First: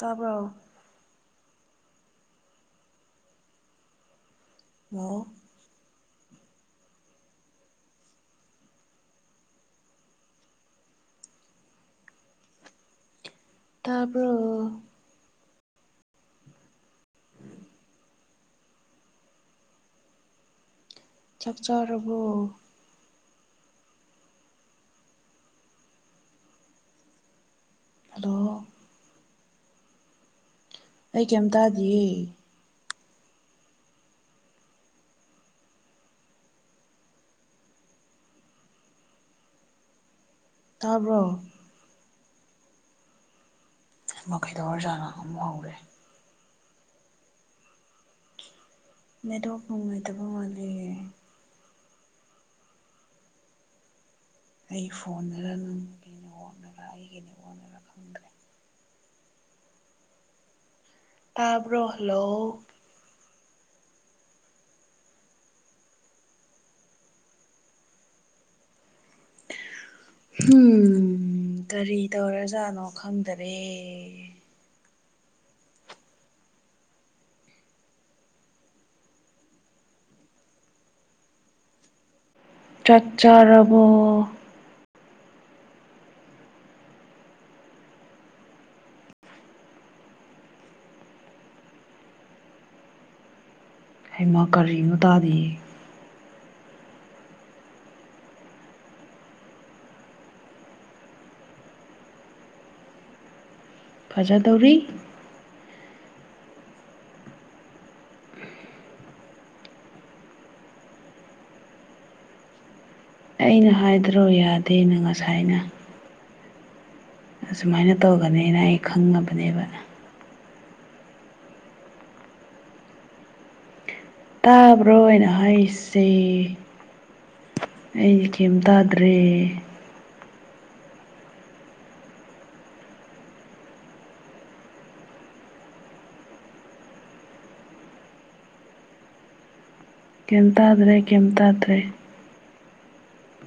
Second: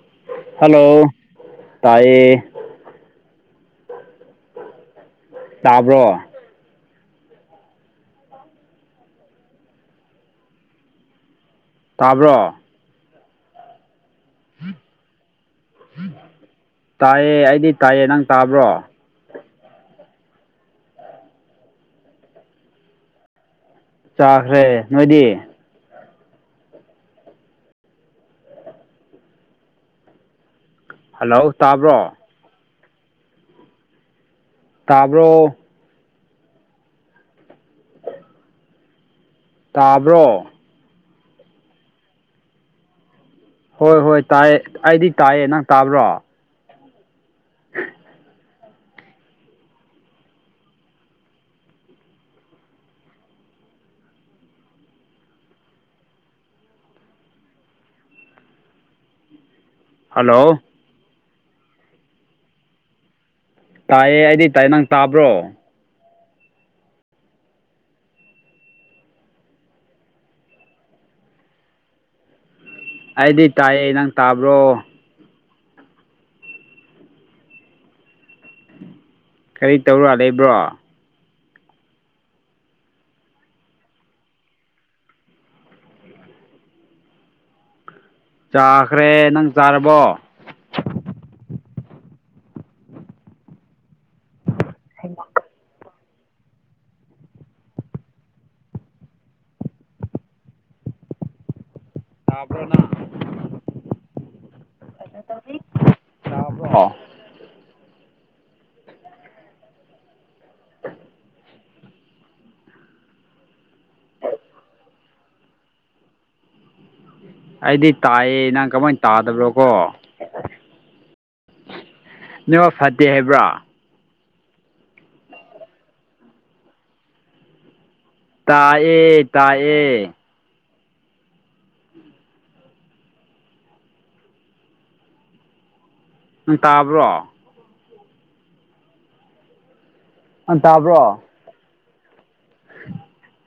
ꯇꯥꯕ꯭ꯔꯣ ꯍꯜꯂꯣ ꯇꯥꯏꯌꯦ ꯑꯣ ꯇꯥꯕ꯭ꯔꯣ ꯇꯥꯕ꯭ꯔꯣ ꯇꯥꯕ꯭ꯔꯣ ꯇꯥꯏꯌꯦ ꯑꯩꯗꯤ ꯇꯥꯏꯌꯦ ꯅꯪ ꯇꯥꯕ꯭ꯔꯣ ꯆꯥꯛ ꯆꯥꯔꯕꯣ ꯆꯥꯈ꯭ꯔꯦ ꯅꯣꯏꯗꯤ ꯍꯂꯣ ꯑꯩ ꯍꯜꯂꯣ ꯀꯩꯝ ꯇꯥꯕ꯭ꯔꯣ ꯇꯥꯗꯤꯌꯦ ꯇꯥꯕ꯭ꯔꯣ ꯇꯥꯕ꯭ꯔꯣ ꯇꯥꯕ꯭ꯔꯣ ꯍꯣꯏ ꯍꯣꯏ ꯃ ꯇꯥꯏꯌꯦ ꯀꯩꯗꯧꯔꯖꯥꯠꯅꯣ ꯑꯩꯗꯤ ꯑꯃꯨꯛ ꯇꯥꯏꯌꯦ ꯅꯪ ꯍꯧꯔꯦ ꯇꯥꯕ꯭ꯔꯣ [inaudible] ꯅꯦꯠꯋꯥꯛ ꯅꯨꯡꯉꯥꯏꯇꯕ ꯃꯥꯂꯦ ꯑꯩ ꯐꯣꯟꯅꯔ ꯅꯪꯒꯤ ꯅꯦꯠꯋꯥꯔꯛꯅꯔ ꯑꯩꯒꯤ ꯅꯦꯠꯋꯥꯔꯛꯅꯔ ꯈꯪꯗ꯭ꯔꯦ ꯍꯜꯂꯣ ꯇꯥꯕ꯭ꯔꯣ ꯍꯜꯂꯣ ꯇꯥꯏꯌꯦ ꯑꯩꯗꯤ ꯇꯥꯏꯌꯦ ꯅꯪ ꯇꯥꯕ꯭ꯔꯣ ꯍꯨꯝ ꯀꯔꯤ ꯇꯧꯔꯖꯥꯠꯅꯣ ꯑꯩꯗꯤ ꯈꯪꯗꯔꯦ ꯇꯥꯏꯌꯦ ꯅꯪ ꯇꯥꯕ꯭ꯔꯣ ꯀꯔꯤ ꯇꯧꯔ ꯂꯩꯕ꯭ꯔꯣ ꯆꯥꯛ ꯆꯥꯔꯕꯣ ꯆꯥꯈ꯭ꯔꯦ ꯅꯪ ꯆꯥꯔꯕꯣ ꯍꯩꯃ ꯀꯔꯤꯅꯣ ꯇꯥꯗꯤꯌꯦ ꯇꯥꯕ꯭ꯔꯣ ꯅꯥ ꯐꯖꯗꯧꯔꯤ ꯇꯥꯕ꯭ꯔꯣ ꯑꯩꯅ ꯍꯥꯏꯗ꯭ꯔꯣ ꯌꯥꯗꯦꯅ ꯉꯁꯥꯏꯅ ꯑꯩꯗꯤ ꯑꯁꯨꯃꯥꯏꯅ ꯇꯥꯏꯌꯦ ꯇꯧꯒꯅꯤꯅ ꯅꯪ ꯑꯩ ꯀꯃꯥꯏꯅ ꯇꯥꯗꯕ꯭ꯔꯣ ꯈꯪꯉꯕꯅꯦꯕ ꯀꯣ ꯅꯦꯠꯋꯥꯛ ꯐꯠꯇꯦ ꯍꯥꯏꯕ꯭ꯔꯥ ꯇꯥꯕ꯭ꯔꯣ ꯑꯩꯅ ꯍꯥꯏꯁꯦ ꯑꯩ ꯀꯩꯝ ꯇꯥꯗ꯭ꯔꯦ ꯑꯦ ꯅꯪ ꯇꯥꯕ꯭ꯔꯣ ꯀꯩꯝ ꯑ ꯇꯥꯗ꯭ꯔꯦ ꯇꯥꯕ꯭ꯔꯣ ꯀꯩꯝ ꯇꯥꯗ꯭ꯔꯦ [inaudible]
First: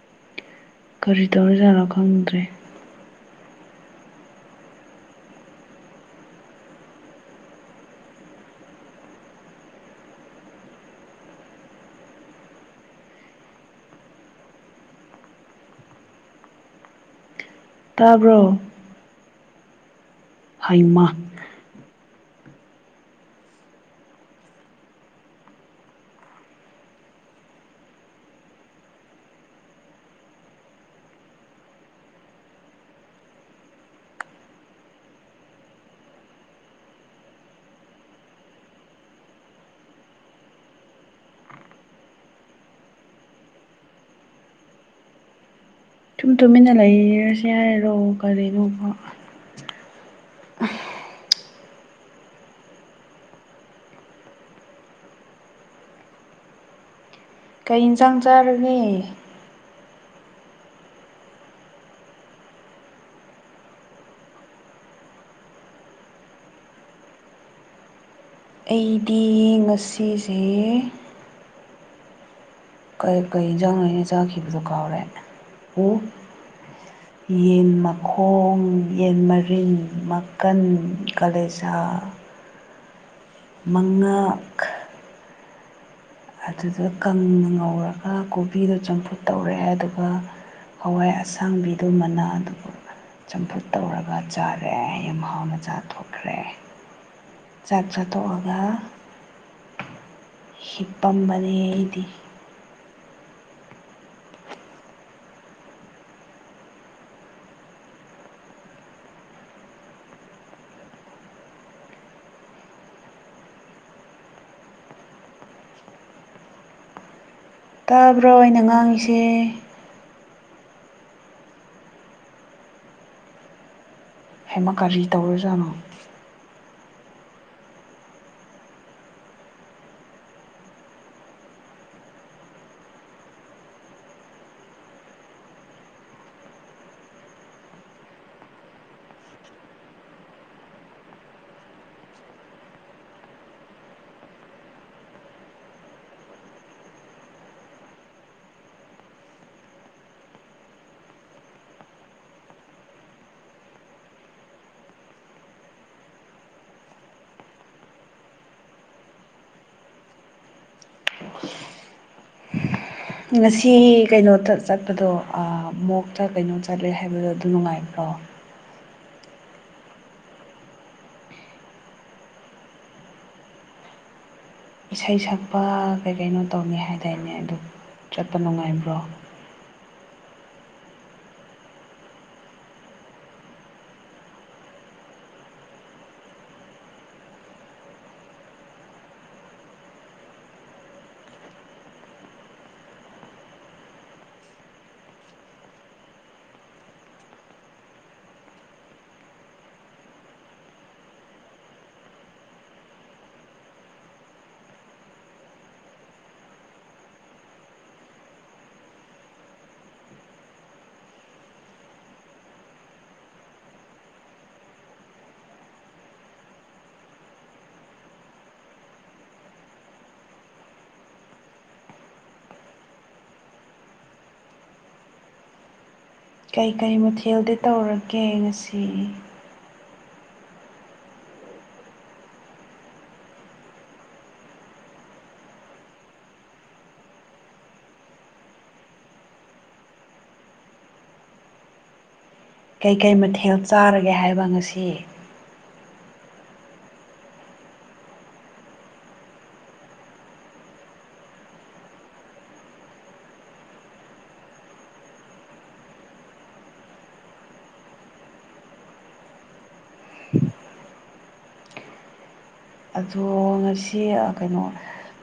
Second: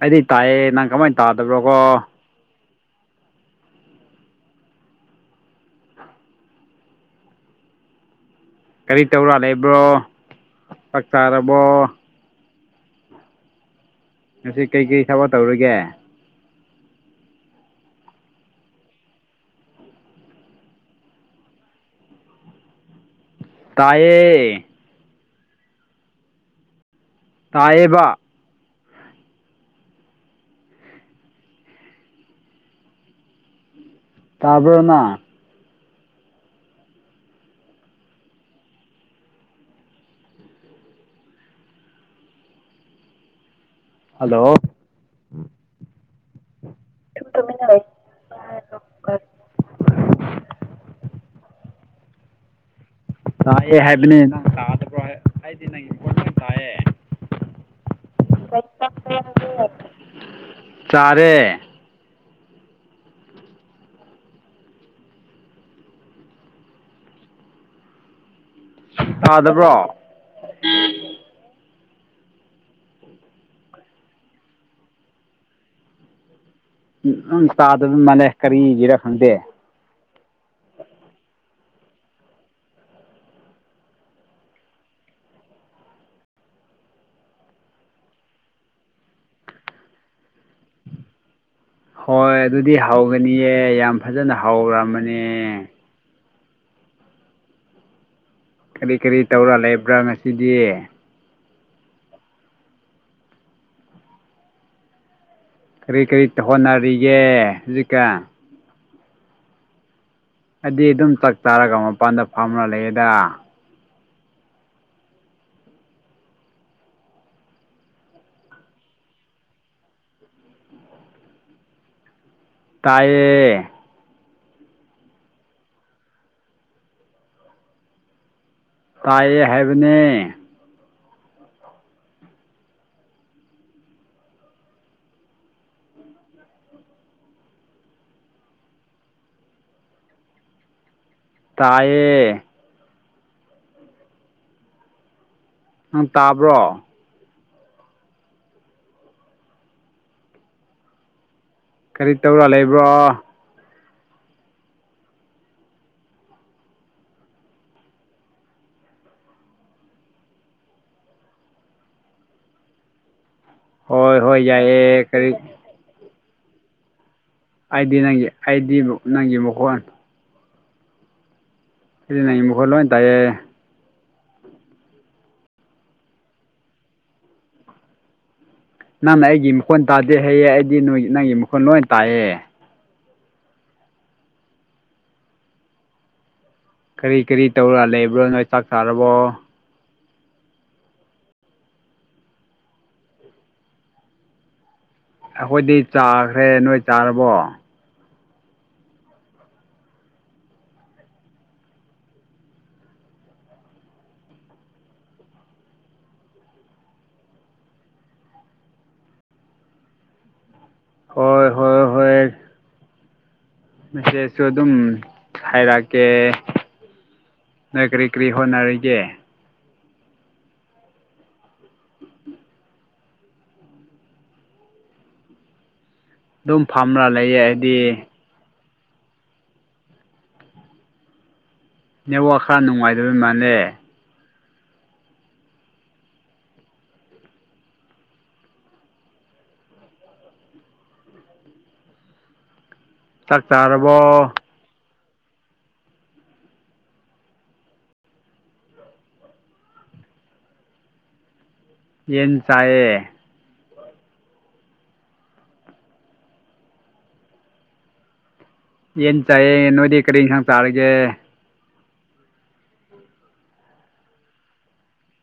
ꯑꯩꯗꯤ ꯇꯥꯏꯌꯦ ꯅꯪ ꯀꯃꯥꯏꯅ ꯀꯔꯤ ꯇꯥꯗꯕ꯭ꯔꯣ ꯀꯣ ꯇꯧꯔꯤꯖꯥꯠꯅꯣ ꯈꯪꯗ꯭ꯔꯦ ꯀꯔꯤ ꯇꯧꯔꯥ ꯂꯩꯕ꯭ꯔꯣ ꯆꯥꯛ ꯆꯥꯔꯕꯣ ꯉꯁꯤ ꯀꯩꯀꯩ ꯊꯕꯛ ꯇꯧꯔꯤꯒꯦ ꯇꯥꯕ꯭ꯔꯣ ꯍꯩꯃ ꯇꯥꯏꯌꯦ ꯇꯥꯏꯌꯦꯕ ꯇꯥꯕ꯭ꯔ ꯅꯪ ꯍꯜꯂꯣ ꯇꯨꯝ ꯇꯨꯃꯤꯟꯅ ꯂꯩꯔꯁꯦ ꯍꯥꯏꯔꯣ ꯀꯔꯤꯅꯣꯕ ꯇꯥꯌꯦ ꯍꯥꯏꯕꯅꯤ ꯅꯪ ꯇꯥꯗꯕ꯭ꯔꯣ ꯑꯩꯗꯤ ꯅꯪꯒꯤ ꯈꯣꯟꯖꯦꯜ ꯇꯥꯌꯦ ꯀꯩ ꯏꯟꯁꯥꯡ ꯆꯥꯔꯒꯦ ꯆꯥꯔꯦ ꯑꯩꯗꯤ ꯇꯥꯗꯕ꯭ꯔꯣ ꯉꯁꯤꯁꯦ ꯀꯩ ꯀꯩ ꯏꯟꯖꯥꯡꯔ ꯑꯩꯅ ꯆꯥꯈꯤꯕꯗꯣ ꯀꯥꯎꯔꯦ ꯑꯣ ꯅꯪ ꯌꯦꯟ ꯇꯥꯗꯕ ꯃꯥꯜꯂꯦ ꯃꯈꯣꯡ ꯀꯔꯤꯒꯤꯔ ꯌꯦꯟ ꯈꯪꯗꯦ ꯃꯔꯤꯟ ꯃꯛ ꯀꯟ ꯀꯂꯦꯖꯥ ꯃꯉꯛ ꯑꯗꯨꯗꯣ ꯀꯪꯅ ꯉꯧꯔꯒ ꯀꯣꯕꯤꯗꯣ ꯆꯝꯐꯨꯠ ꯇꯧꯔꯦ ꯑꯗꯨꯒ ꯍꯋꯥꯏ ꯑꯁꯥꯡꯕꯤ ꯍꯣꯏ ꯑꯗꯨꯗꯤ ꯃꯅꯥꯗꯨꯒ ꯆꯝꯐꯨꯠ ꯍꯧꯒꯅꯤꯌꯦ ꯌꯥꯝ ꯇꯧꯔꯒ ꯐꯖꯅ ꯆꯥꯔꯦ ꯌꯥꯝ ꯍꯧꯔꯝꯃꯅꯦ ꯍꯥꯎꯅ ꯆꯥꯊꯣꯛꯈ꯭ꯔꯦ ꯆꯥꯛ ꯆꯥꯊꯣꯛꯑꯣ ꯀꯔꯤ ꯀꯔꯤ ꯇꯧꯔ ꯂꯩꯕ꯭ꯔꯥ ꯉꯁꯤꯗꯤ ꯇꯨꯝꯕꯅꯦ ꯑꯩꯗꯤ ꯀꯔꯤ ꯀꯔꯤ ꯇꯧ ꯍꯣꯠꯅꯔꯤꯒꯦ ꯍꯧꯖꯤꯛꯀꯥꯟ ꯑꯩꯗꯤ ꯑꯗꯨꯝ ꯆꯥꯛ ꯆꯥꯔꯒ ꯃꯄꯥꯟꯗ ꯐꯝꯔꯥ ꯂꯩꯌꯦꯗ ꯇꯥꯕ꯭ꯔꯣ ꯑꯩꯅ ꯉꯥꯡꯉꯤꯁꯦ ꯇꯥꯌꯦ ꯍꯩꯃꯥ ꯀꯔꯤ ꯇꯧꯔꯖꯥꯠꯅꯣ ꯇꯥꯏꯌꯦ ꯍꯥꯏꯕꯅꯦ ꯇꯥꯏꯌꯦ ꯅꯪ ꯇꯥꯕ꯭ꯔꯣ ꯀꯔꯤ ꯇꯧꯔ ꯂꯩꯕ꯭ꯔꯣ ꯉꯁꯤ ꯍꯣꯏ ꯍꯣꯏ ꯀꯩꯅꯣꯗ ꯌꯥꯏꯌꯦ ꯆꯠꯄꯗꯣ ꯀꯔꯤ ꯑꯥ ꯃꯣꯛꯇ ꯀꯩꯅꯣ ꯆꯠꯂꯦ ꯍꯥꯏꯕꯗꯣ ꯑꯥꯏꯗꯤ ꯅꯨꯡꯉꯥꯏꯕ꯭ꯔꯣ ꯅꯪꯒꯤ ꯑꯥꯏꯗꯤ ꯅꯪꯒꯤ ꯃꯈꯣꯟ ꯑꯩꯗꯤ ꯅꯪꯒꯤ ꯃꯈꯣꯜ ꯂꯣꯏ ꯇꯥꯏꯌꯦ ꯏꯁꯩ ꯁꯛꯄ ꯀꯩ ꯀꯩꯅꯣ ꯇꯧꯅꯤ ꯍꯥꯏꯗꯥꯏꯅꯦ ꯑꯗꯨ ꯆꯠꯄ ꯅꯨꯡꯉꯥꯏ ꯅꯪꯅ ꯑꯩꯒꯤ ꯃꯈꯣꯟ ꯇꯥꯗꯦ ꯍꯩꯌꯦ ꯑꯩꯗꯤ ꯅꯣꯏ ꯅꯪꯒꯤ ꯃꯈꯣꯟ ꯂꯣꯏ ꯇꯥꯏꯌꯦ ꯀꯔꯤ ꯀꯔꯤ ꯇꯧꯔꯒ ꯂꯩꯕ꯭ꯔꯣ ꯅꯣꯏ ꯆꯥꯛ ꯆꯥꯔꯕꯣ ꯑꯩꯈꯣꯏꯗꯤ ꯆꯥꯈ꯭ꯔꯦ ꯅꯣꯏ ꯆꯥꯔꯕꯣ ꯍꯣꯏ ꯍꯣꯏ ꯍꯣꯏ ꯍꯣꯏ ꯃꯦꯁꯦꯁꯁꯨ ꯑꯗꯨꯝ ꯍꯥꯏꯔꯛꯀꯦ ꯅꯣꯏ ꯀ꯭ꯔꯤ ꯀ꯭ꯔꯤ ꯍꯣꯠꯅꯔꯤꯒꯦ ꯑꯗꯨꯝ ꯀꯩꯀꯩ ꯐꯝꯔ ꯂꯩꯌꯦ ꯃꯊꯦꯜꯗꯤ ꯑꯩꯗꯤ ꯇꯧꯔꯒꯦ ꯉꯁꯤ ꯅꯦꯠꯋꯥꯛ ꯈꯔ ꯅꯨꯡꯉꯥꯏꯗꯕꯩ ꯃꯥꯜꯂꯦ ꯀꯩ ꯀꯩ ꯆꯥꯛ ꯃꯊꯦꯜ ꯆꯥꯔꯒꯦ ꯆꯥꯔꯕꯣ ꯍꯥꯏꯕ ꯉꯁꯤ ꯌꯦꯟ ꯆꯥꯏꯌꯦ ꯌꯦꯟ ꯆꯥꯏꯌꯦ ꯅꯣꯏꯗꯤ ꯀꯔꯤ ꯏꯟꯁꯥꯡ ꯆꯥꯔꯒꯦ ꯑꯗꯣ ꯉꯁꯤ ꯑꯥ ꯀꯩꯅꯣ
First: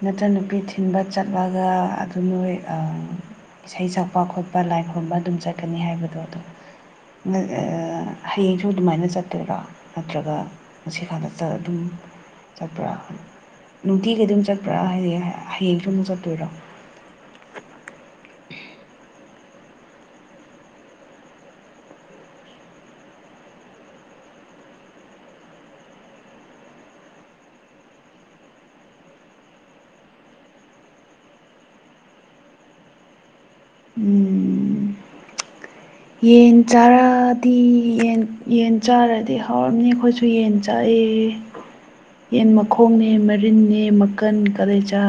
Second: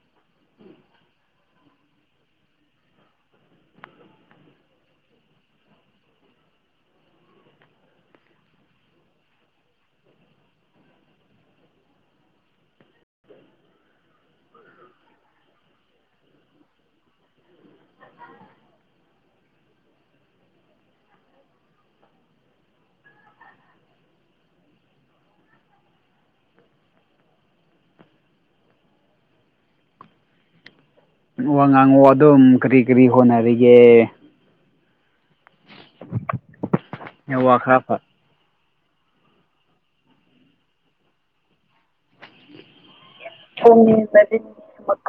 ꯅꯆꯟꯅꯨꯄꯤ ꯊꯤꯟꯕ ꯆꯠꯂꯒ ꯑꯗꯨ ꯅꯣꯏ ꯑꯥ ꯏꯁꯩ ꯁꯛꯄ ꯈꯣꯠꯄ ꯂꯥꯏꯈꯨꯔꯨꯝꯕ ꯑꯗꯨꯝ ꯆꯠꯀꯅꯤ ꯍꯥꯏꯕꯗꯣ ꯑꯗꯣ ꯅꯪ ꯑꯥ ꯍꯌꯦꯡꯁꯨ ꯑꯗꯨꯃꯥꯏꯅ ꯆꯠꯇꯣꯏꯔꯣ ꯅꯠꯇ꯭ꯔꯒ ꯉꯁꯤꯈꯛꯇ ꯆꯥꯔꯦ ꯑꯗꯨꯝ ꯆꯠꯄ꯭ꯔꯥ ꯅꯨꯡꯇꯤꯒꯤ ꯑꯗꯨꯝ ꯆꯠꯄ꯭ꯔꯥ ꯍꯌꯦꯡ ꯍꯌꯦꯡꯁꯨ ꯑꯃꯨꯛ ꯆꯠꯇꯣꯏꯔꯣ ꯋꯥ ꯉꯥꯡꯉꯛꯑꯣ ꯑꯗꯨꯝ ꯀꯔꯤ ꯀꯔꯤ ꯍꯣꯠꯅꯔꯤꯒꯦ ꯎꯝ ꯌꯦꯟ ꯆꯥꯔꯥꯗꯤ ꯅꯦꯠꯋꯥꯛ ꯈꯔ ꯐ ꯌꯦꯟ ꯌꯦꯟ ꯆꯥꯔꯗꯤ ꯍꯥꯎꯔꯝꯅꯤ ꯑꯩꯈꯣꯏꯁꯨ ꯌꯦꯟ ꯆꯥꯌꯦ꯫ ꯌꯦꯟ ꯃꯈꯣꯡꯅꯦ ꯃꯔꯤꯟꯅꯦ ꯃꯀꯟ ꯀꯥꯂꯦꯆꯥ꯫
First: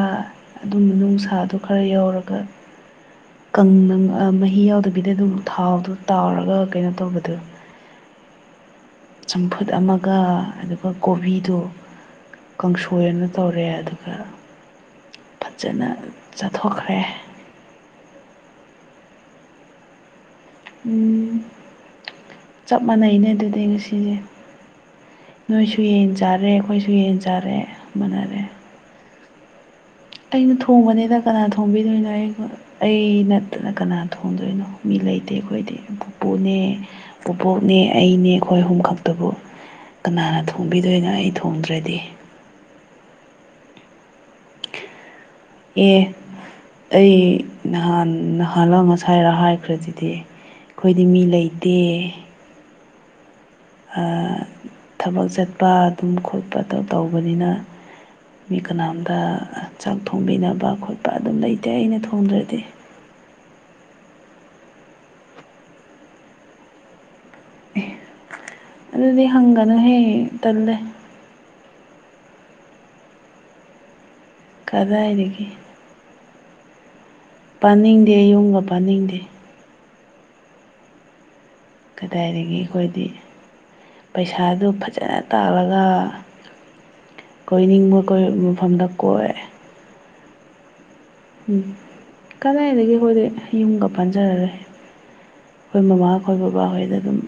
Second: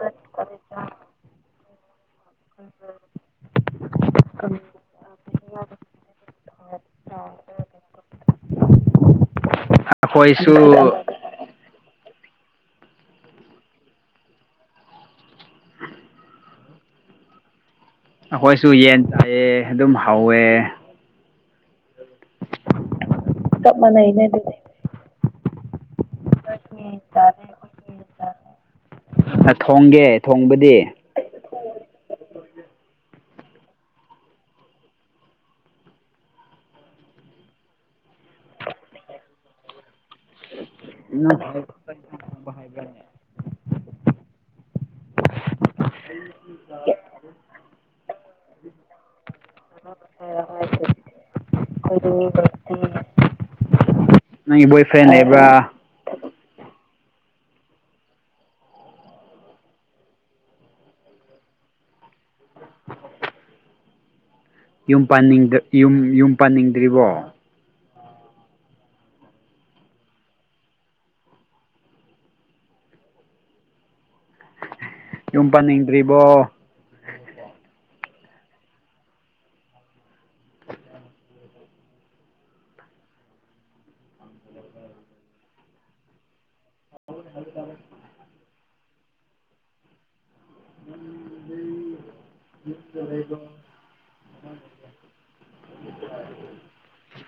ꯑꯗꯨ ꯃꯅꯨꯡꯁꯥꯗꯣ ꯈꯔ ꯌꯥꯎꯔꯒ [inaudible] ꯀꯪꯅ ꯑꯥ ꯃꯍꯤ ꯌꯥꯎꯗꯕꯤꯗ ꯑꯗꯨꯝ ꯊꯥꯎꯗꯣ ꯇꯥꯎꯔꯒ ꯀꯩꯅꯣ ꯇꯧꯕꯗꯨ ꯆꯝꯐꯨꯠ ꯑꯃꯥꯒ ꯑꯩꯈꯣꯏꯁꯨ ꯑꯗꯨꯒ ꯀꯣꯕꯤꯗꯣ ꯀꯥꯡꯁꯣꯏ ꯑꯃ ꯇꯧꯔꯦ ꯑꯗꯨꯒ ꯐꯖꯅ ꯆꯥꯊꯣꯛꯈ꯭ꯔꯦ꯫ ꯑꯩꯈꯣꯏꯁꯨ ꯌꯦꯟ ꯆꯥꯏꯌꯦ ꯑꯗꯨꯝ ꯍꯥꯎꯋꯦ꯫ ꯎꯝ ꯆꯞ ꯃꯥꯟꯅꯩꯅ ꯑꯗꯨꯗꯤ ꯉꯁꯤꯖꯦ꯫ ꯅꯣꯏꯁꯨ ꯌꯦꯟ ꯆꯥꯔꯦ ꯑꯩꯈꯣꯏꯁꯨ ꯌꯦꯟ ꯆꯥꯔꯦ ꯃꯅꯥꯔꯦ꯫ ꯅ ꯊꯣꯡꯒꯦ? [unintelligible] ꯑꯩꯅ ꯊꯣꯡꯕꯅꯤꯗ ꯀꯅꯥ ꯊꯣꯡꯕꯤꯗꯣꯏꯅꯣ ꯑꯩ ꯑꯩ ꯅꯠꯇꯅ ꯀꯅꯥ ꯊꯣꯡꯗꯣꯏꯅꯣ? ꯃꯤ ꯂꯩꯇꯦ ꯑꯩꯈꯣꯏꯗꯤ ꯄꯨꯄꯨꯅꯦ ꯄꯣꯕꯣꯛꯅꯦ ꯑꯩꯅꯦ ꯑꯩꯈꯣꯏ ꯑꯍꯨꯝ ꯈꯛꯇꯕꯨ꯫ ꯀꯅꯥꯅ ꯊꯣꯡꯕꯤꯗꯣꯏꯅꯣ ꯑꯩ ꯊꯣꯡꯗ꯭ꯔꯗꯤ? [inaudible] ꯑꯦ ꯑꯩ ꯅꯍꯥꯟ ꯅꯍꯥꯟꯂꯥ ꯉꯁꯥꯏꯔ ꯍꯥꯏꯈ꯭ꯔꯗꯨꯗꯤ꯫ ꯑꯩꯈꯣꯏꯗꯤ ꯃꯤ ꯂꯩ [inaudible] ꯑꯥ ꯅꯪꯒꯤ ꯕꯣꯏ ꯐ꯭ꯔꯦꯟ ꯊꯕꯛ ꯆꯠꯄ ꯂꯩꯕ꯭ꯔꯥ ꯑꯗꯨꯝ ꯈꯣꯠꯄꯗꯣ ꯇꯧꯕꯅꯤꯅ ꯃꯤ ꯀꯅꯥꯝꯗ ꯆꯥꯛ ꯊꯣꯡꯕꯤꯅꯕ ꯈꯣꯠꯄ ꯑꯗꯨꯝ ꯂꯩꯇꯦ ꯑꯩꯅ ꯊꯣꯡꯗ꯭ꯔꯗꯤ꯫ [inaudible] ꯌꯨꯝ ꯄꯥꯟꯅꯤꯡꯗ ꯌꯨꯝ ꯌꯨꯝ ꯄꯥꯟꯅꯤꯡꯗ꯭ꯔꯤꯕꯣ? ꯑꯦ ꯑꯗꯨꯗꯤ ꯍꯪꯒꯅꯨꯍꯦ ꯇꯜꯂꯦ꯫ ꯌꯨꯝ ꯀꯗꯥꯏꯗꯒꯤ ꯄꯥꯟꯅꯤꯡꯗ꯭ꯔꯤꯕꯣ? ꯄꯥꯅꯤꯡꯗꯦ ꯌꯨꯝꯒ ꯄꯥꯅꯤꯡꯗꯦ꯫ ꯀꯗꯥꯏꯗꯒꯤ ꯑꯩꯈꯣꯏꯗꯤ ꯄꯩꯁꯥꯗꯨ ꯐꯖꯥꯅ ꯇꯥꯜꯂꯒ ꯀꯣꯏꯅꯤꯡꯕ ꯀꯣꯏ ꯃꯐꯝꯗ ꯀꯣꯏ꯫ ꯎꯝ ꯀꯗꯥꯏꯗꯒꯤ ꯑꯩꯈꯣꯏꯗꯤ ꯌꯨꯝꯒ ꯄꯥꯟꯖꯔꯔꯣꯏ꯫ ꯑꯩꯈꯣꯏ ꯃꯃꯥꯈꯣꯏ ꯕꯕꯥꯍꯣꯏꯗ ꯑꯗꯨꯝ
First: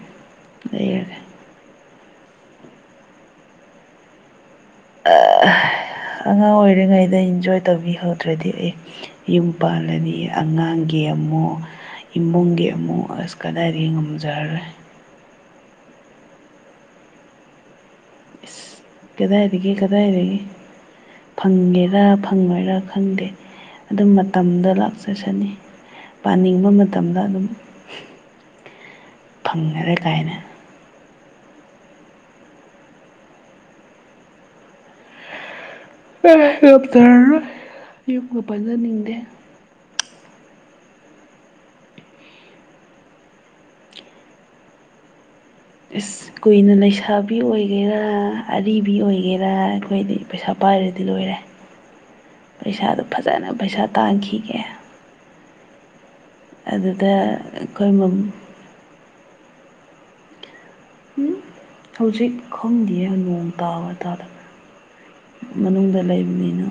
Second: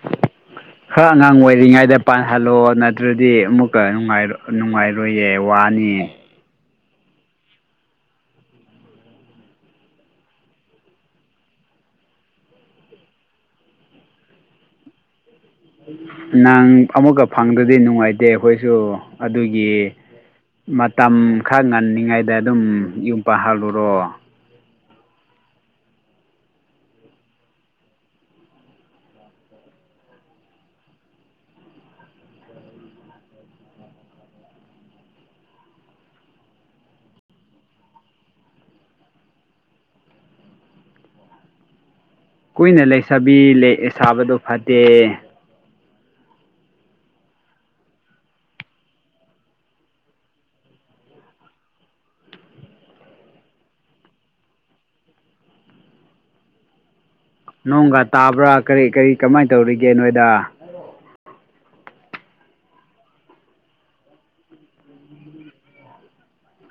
ꯈꯔ ꯂꯩꯔꯒꯦ꯫ ꯑꯉꯥꯡ ꯑꯣꯏꯔꯤꯉꯩꯗ ꯄꯥꯟꯍꯜꯂꯣ ꯅꯠꯇ꯭ꯔꯗꯤ ꯑꯃꯨꯛꯀ ꯅꯨꯉꯥꯢꯔꯣ ꯅꯨꯡꯉꯥꯏꯔꯣꯏꯌꯦ ꯋꯥꯅꯤ꯫ ꯑꯉꯥꯡ ꯑꯣꯏꯔꯤꯉꯩꯗ ꯏꯟꯖꯣꯏ ꯇꯧꯕꯤꯍꯧꯗ꯭ꯔꯗꯤ ꯑꯩ ꯌꯨꯝ ꯄꯥꯜꯂꯅꯤ ꯑꯉꯥꯡꯒꯤ ꯑꯃꯨꯛ ꯏꯃꯨꯡꯒꯤ ꯑꯃꯨꯛ ꯑꯁ ꯀꯗꯥꯏꯗꯒꯤ ꯉꯝꯖꯔꯔꯣꯏ ꯅꯪ ꯑꯃꯨꯛꯀ ꯐꯪꯗꯗꯤ ꯅꯨꯡꯉꯥꯏꯇꯦ ꯑꯈꯣꯏꯁꯨ ꯑꯗꯨꯒꯤ ꯀꯗꯥꯏꯗꯒꯤ ꯀꯗꯥꯏꯗꯒꯤ ꯃꯇꯝ ꯈꯥ ꯐꯪꯒꯦꯔꯥ ꯉꯜꯂꯤꯉꯩꯗ ꯑꯗꯨꯝ ꯌꯨꯝ ꯄꯥꯜꯍꯜꯂꯨꯔꯣ ꯃꯥꯇꯝꯗ ꯂꯥꯛꯆꯁꯅꯤ ꯄꯥꯅꯤꯡꯕ ꯃꯇꯝꯗ ꯑꯗꯨꯝ ꯐꯪꯉꯔꯣꯢ ꯀꯥꯏꯅ ꯑꯦ ꯉꯝꯖꯔꯔꯣꯢ ꯌꯨꯝꯒ ꯄꯥꯟꯖ ꯅꯤꯡꯗꯦ꯫ ꯀꯨꯏꯅ ꯂꯩꯁꯕꯤ ꯂꯩ ꯁꯥꯕꯗꯣ ꯐꯠꯇꯦ꯫ ꯏꯁ! ꯀꯨꯏꯅ ꯂꯩꯁꯥꯕꯤ ꯑꯣꯏꯒꯦꯔꯥ ꯑꯔꯤꯕꯤ ꯑꯣꯏꯒꯦꯔꯥ ꯑꯈꯣꯏꯗꯤ ꯄꯩꯁꯥ ꯄꯥꯏꯔꯗꯤ ꯂꯣꯏꯔꯦ꯫ ꯄꯩꯁꯥꯗꯨ ꯐꯖꯅ ꯄꯩꯁꯥ ꯇꯥꯟꯈꯤꯒꯦ꯫ ꯑꯗꯨꯗ ꯑꯈꯣꯢ ꯃꯝ ꯀꯔꯤ-ꯀꯔꯤ ꯀꯃꯥꯏꯅ ꯇꯧꯔꯤꯒꯦ ꯅꯣꯏꯗ꯫ ꯎꯝ ꯍꯧꯖꯤꯛ ꯈꯪꯗꯤꯌꯦ ꯅꯣꯡ ꯇꯥꯕ ꯇꯥꯗꯕ ꯃꯅꯨꯡꯗ ꯂꯩꯕꯅꯤꯅ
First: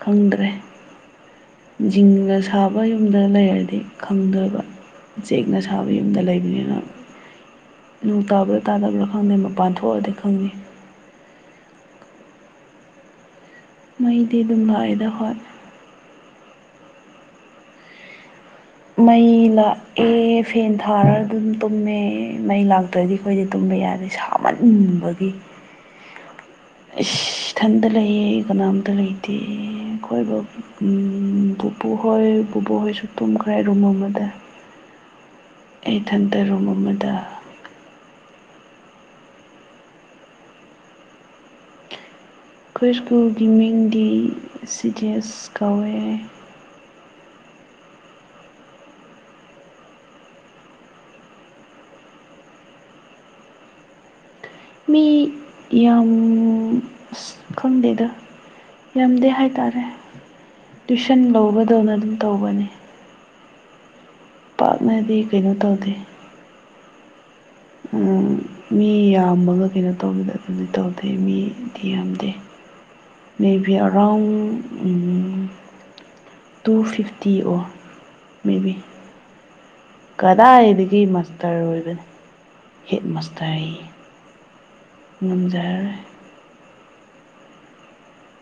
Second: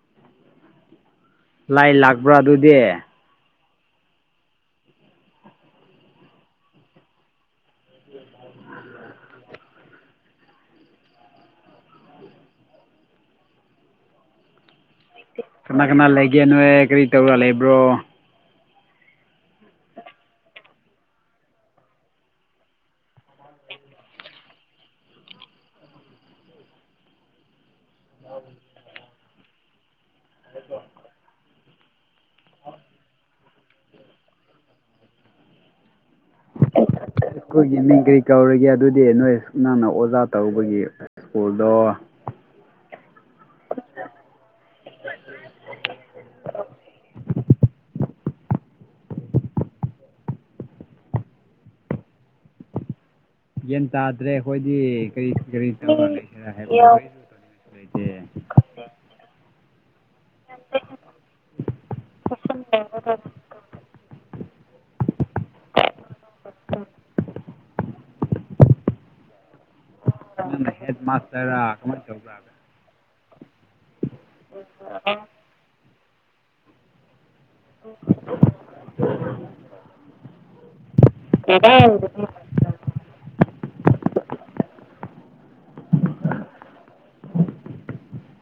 ꯈꯪꯗ꯭ꯔꯦ ꯂꯥꯏ ꯖꯤꯡꯒ ꯂꯥꯛꯄ꯭ꯔꯥ ꯑꯗꯨꯗꯤ ꯁꯥꯕ ꯌꯨꯝꯗ ꯂꯩꯔꯗꯤ ꯈꯪꯗꯣꯢꯕ ꯆꯦꯛꯅ ꯁꯥꯕ ꯌꯨꯝꯗ ꯂꯩꯕꯅꯤꯅ ꯅꯣꯡ ꯇꯥꯕ꯭ꯔꯥ ꯇꯥꯗꯕ꯭ꯔꯥ ꯈꯪꯗꯦ ꯃꯄꯥꯟ ꯊꯣꯛꯑꯗꯤ ꯈꯪꯅꯤ ꯃꯩꯗꯤ ꯑꯗꯨꯝ ꯂꯥꯛꯏꯗ ꯍꯣꯏ ꯀꯅꯥ ꯀꯅꯥ ꯂꯩꯒꯦ ꯅꯣꯢ ꯀꯔꯤ ꯇꯧꯔ ꯂꯩꯕ꯭ꯔꯣ ꯃꯩ ꯂꯥꯛꯑꯦ ꯐꯦꯟ ꯊꯥꯔ ꯑꯗꯨꯝ ꯇꯨꯝꯃꯦ ꯃꯩ ꯂꯥꯛ ꯇ꯭ꯔꯗꯤ ꯑꯩꯈꯣꯏꯗꯤ ꯇꯨꯝꯕ ꯌꯥꯗꯦ ꯁꯥꯃꯟꯕꯒꯤ ꯏꯁ ꯏꯊꯟꯗ ꯂꯩꯌꯦ ꯀꯅꯥꯝꯇ ꯂꯩꯇꯦ ꯀꯣꯏꯕ ꯎꯝ ꯄꯨ ꯄꯨꯍꯣꯏ ꯕꯨꯕꯣꯛꯍꯣꯏꯁꯨ ꯇꯨꯝꯈ꯭ꯔꯦ ꯔꯨꯝ ꯑꯃꯗ ꯑꯩ ꯏꯊꯟꯇ ꯔꯨꯝ ꯑꯃꯗ ꯁ꯭ꯀꯨꯜꯒꯤ ꯃꯤꯡ ꯀꯔꯤ ꯀꯧꯔꯒꯦ ꯑꯗꯨꯗꯤ ꯅꯣꯏ ꯅꯪꯅ ꯑꯣꯖꯥ ꯇꯧꯕꯒꯤ ꯁ꯭ꯀꯨꯜꯗꯣ ꯑꯈꯣꯏ ꯁ꯭ꯀꯨꯜꯒꯤ ꯃꯤꯡꯗꯤ ꯁꯤꯗꯤꯑꯁ ꯀꯧꯋꯦ ꯒ꯭ꯌꯥꯟ ꯇꯥꯗ꯭ꯔꯦ ꯃꯤ ꯑꯩꯈꯣꯏꯗꯤ ꯀꯔꯤ ꯀꯔꯤ ꯌꯥꯝ ꯇꯧꯔ ꯂꯩꯁꯤꯔꯥ ꯍꯥꯏꯕꯗꯣ ꯀꯔꯤꯁꯨ ꯑꯁ ꯇꯧꯅꯤꯡꯉꯥꯏꯁꯨ ꯈꯪꯗꯦꯗ ꯂꯩꯇꯦ ꯌꯥꯝꯗꯦ ꯍꯥꯏꯇꯥꯔꯦ ꯇꯨꯏꯁꯟ ꯂꯧꯕꯗꯧꯅ ꯑꯗꯨꯝ ꯇꯧꯕꯅꯤ ꯃꯐꯝ ꯄꯥꯛꯅꯗꯤ ꯀꯩꯅꯣ ꯇꯧꯗꯦ ꯑꯝ ꯃꯤ ꯌꯥꯝꯕꯒ ꯀꯩꯅꯣ ꯇꯧꯕꯗꯣ ꯑꯗꯨꯝ ꯅꯪꯅ ꯍꯦꯠ ꯇꯧꯗ꯭ꯔꯤ ꯃꯥꯁꯇꯔꯔꯥ ꯃꯤꯗꯤ ꯀꯃꯥꯏꯅ ꯌꯥꯝꯗꯦ ꯇꯧꯕ꯭ꯔꯥ maybe around um two fifty or maybe [inaudible] ꯀꯗꯥꯏꯗꯒꯤ ꯃꯥꯁꯇꯔ ꯑꯣꯏꯕꯅꯣ ꯍꯦꯠ ꯃꯥꯁꯇꯔ ꯍꯥꯌꯦ ꯉꯝꯖꯔꯔꯣꯏ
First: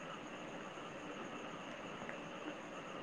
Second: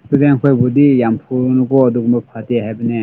ꯏꯁꯇꯨꯗꯦꯟꯠ ꯈꯣꯏꯕꯨꯗꯤ ꯌꯥꯝ ꯐꯨꯔꯨꯅꯨꯀꯣ ꯑꯗꯨꯒꯨꯝꯕ ꯐꯠꯇꯦ ꯍꯥꯏꯕꯅꯦ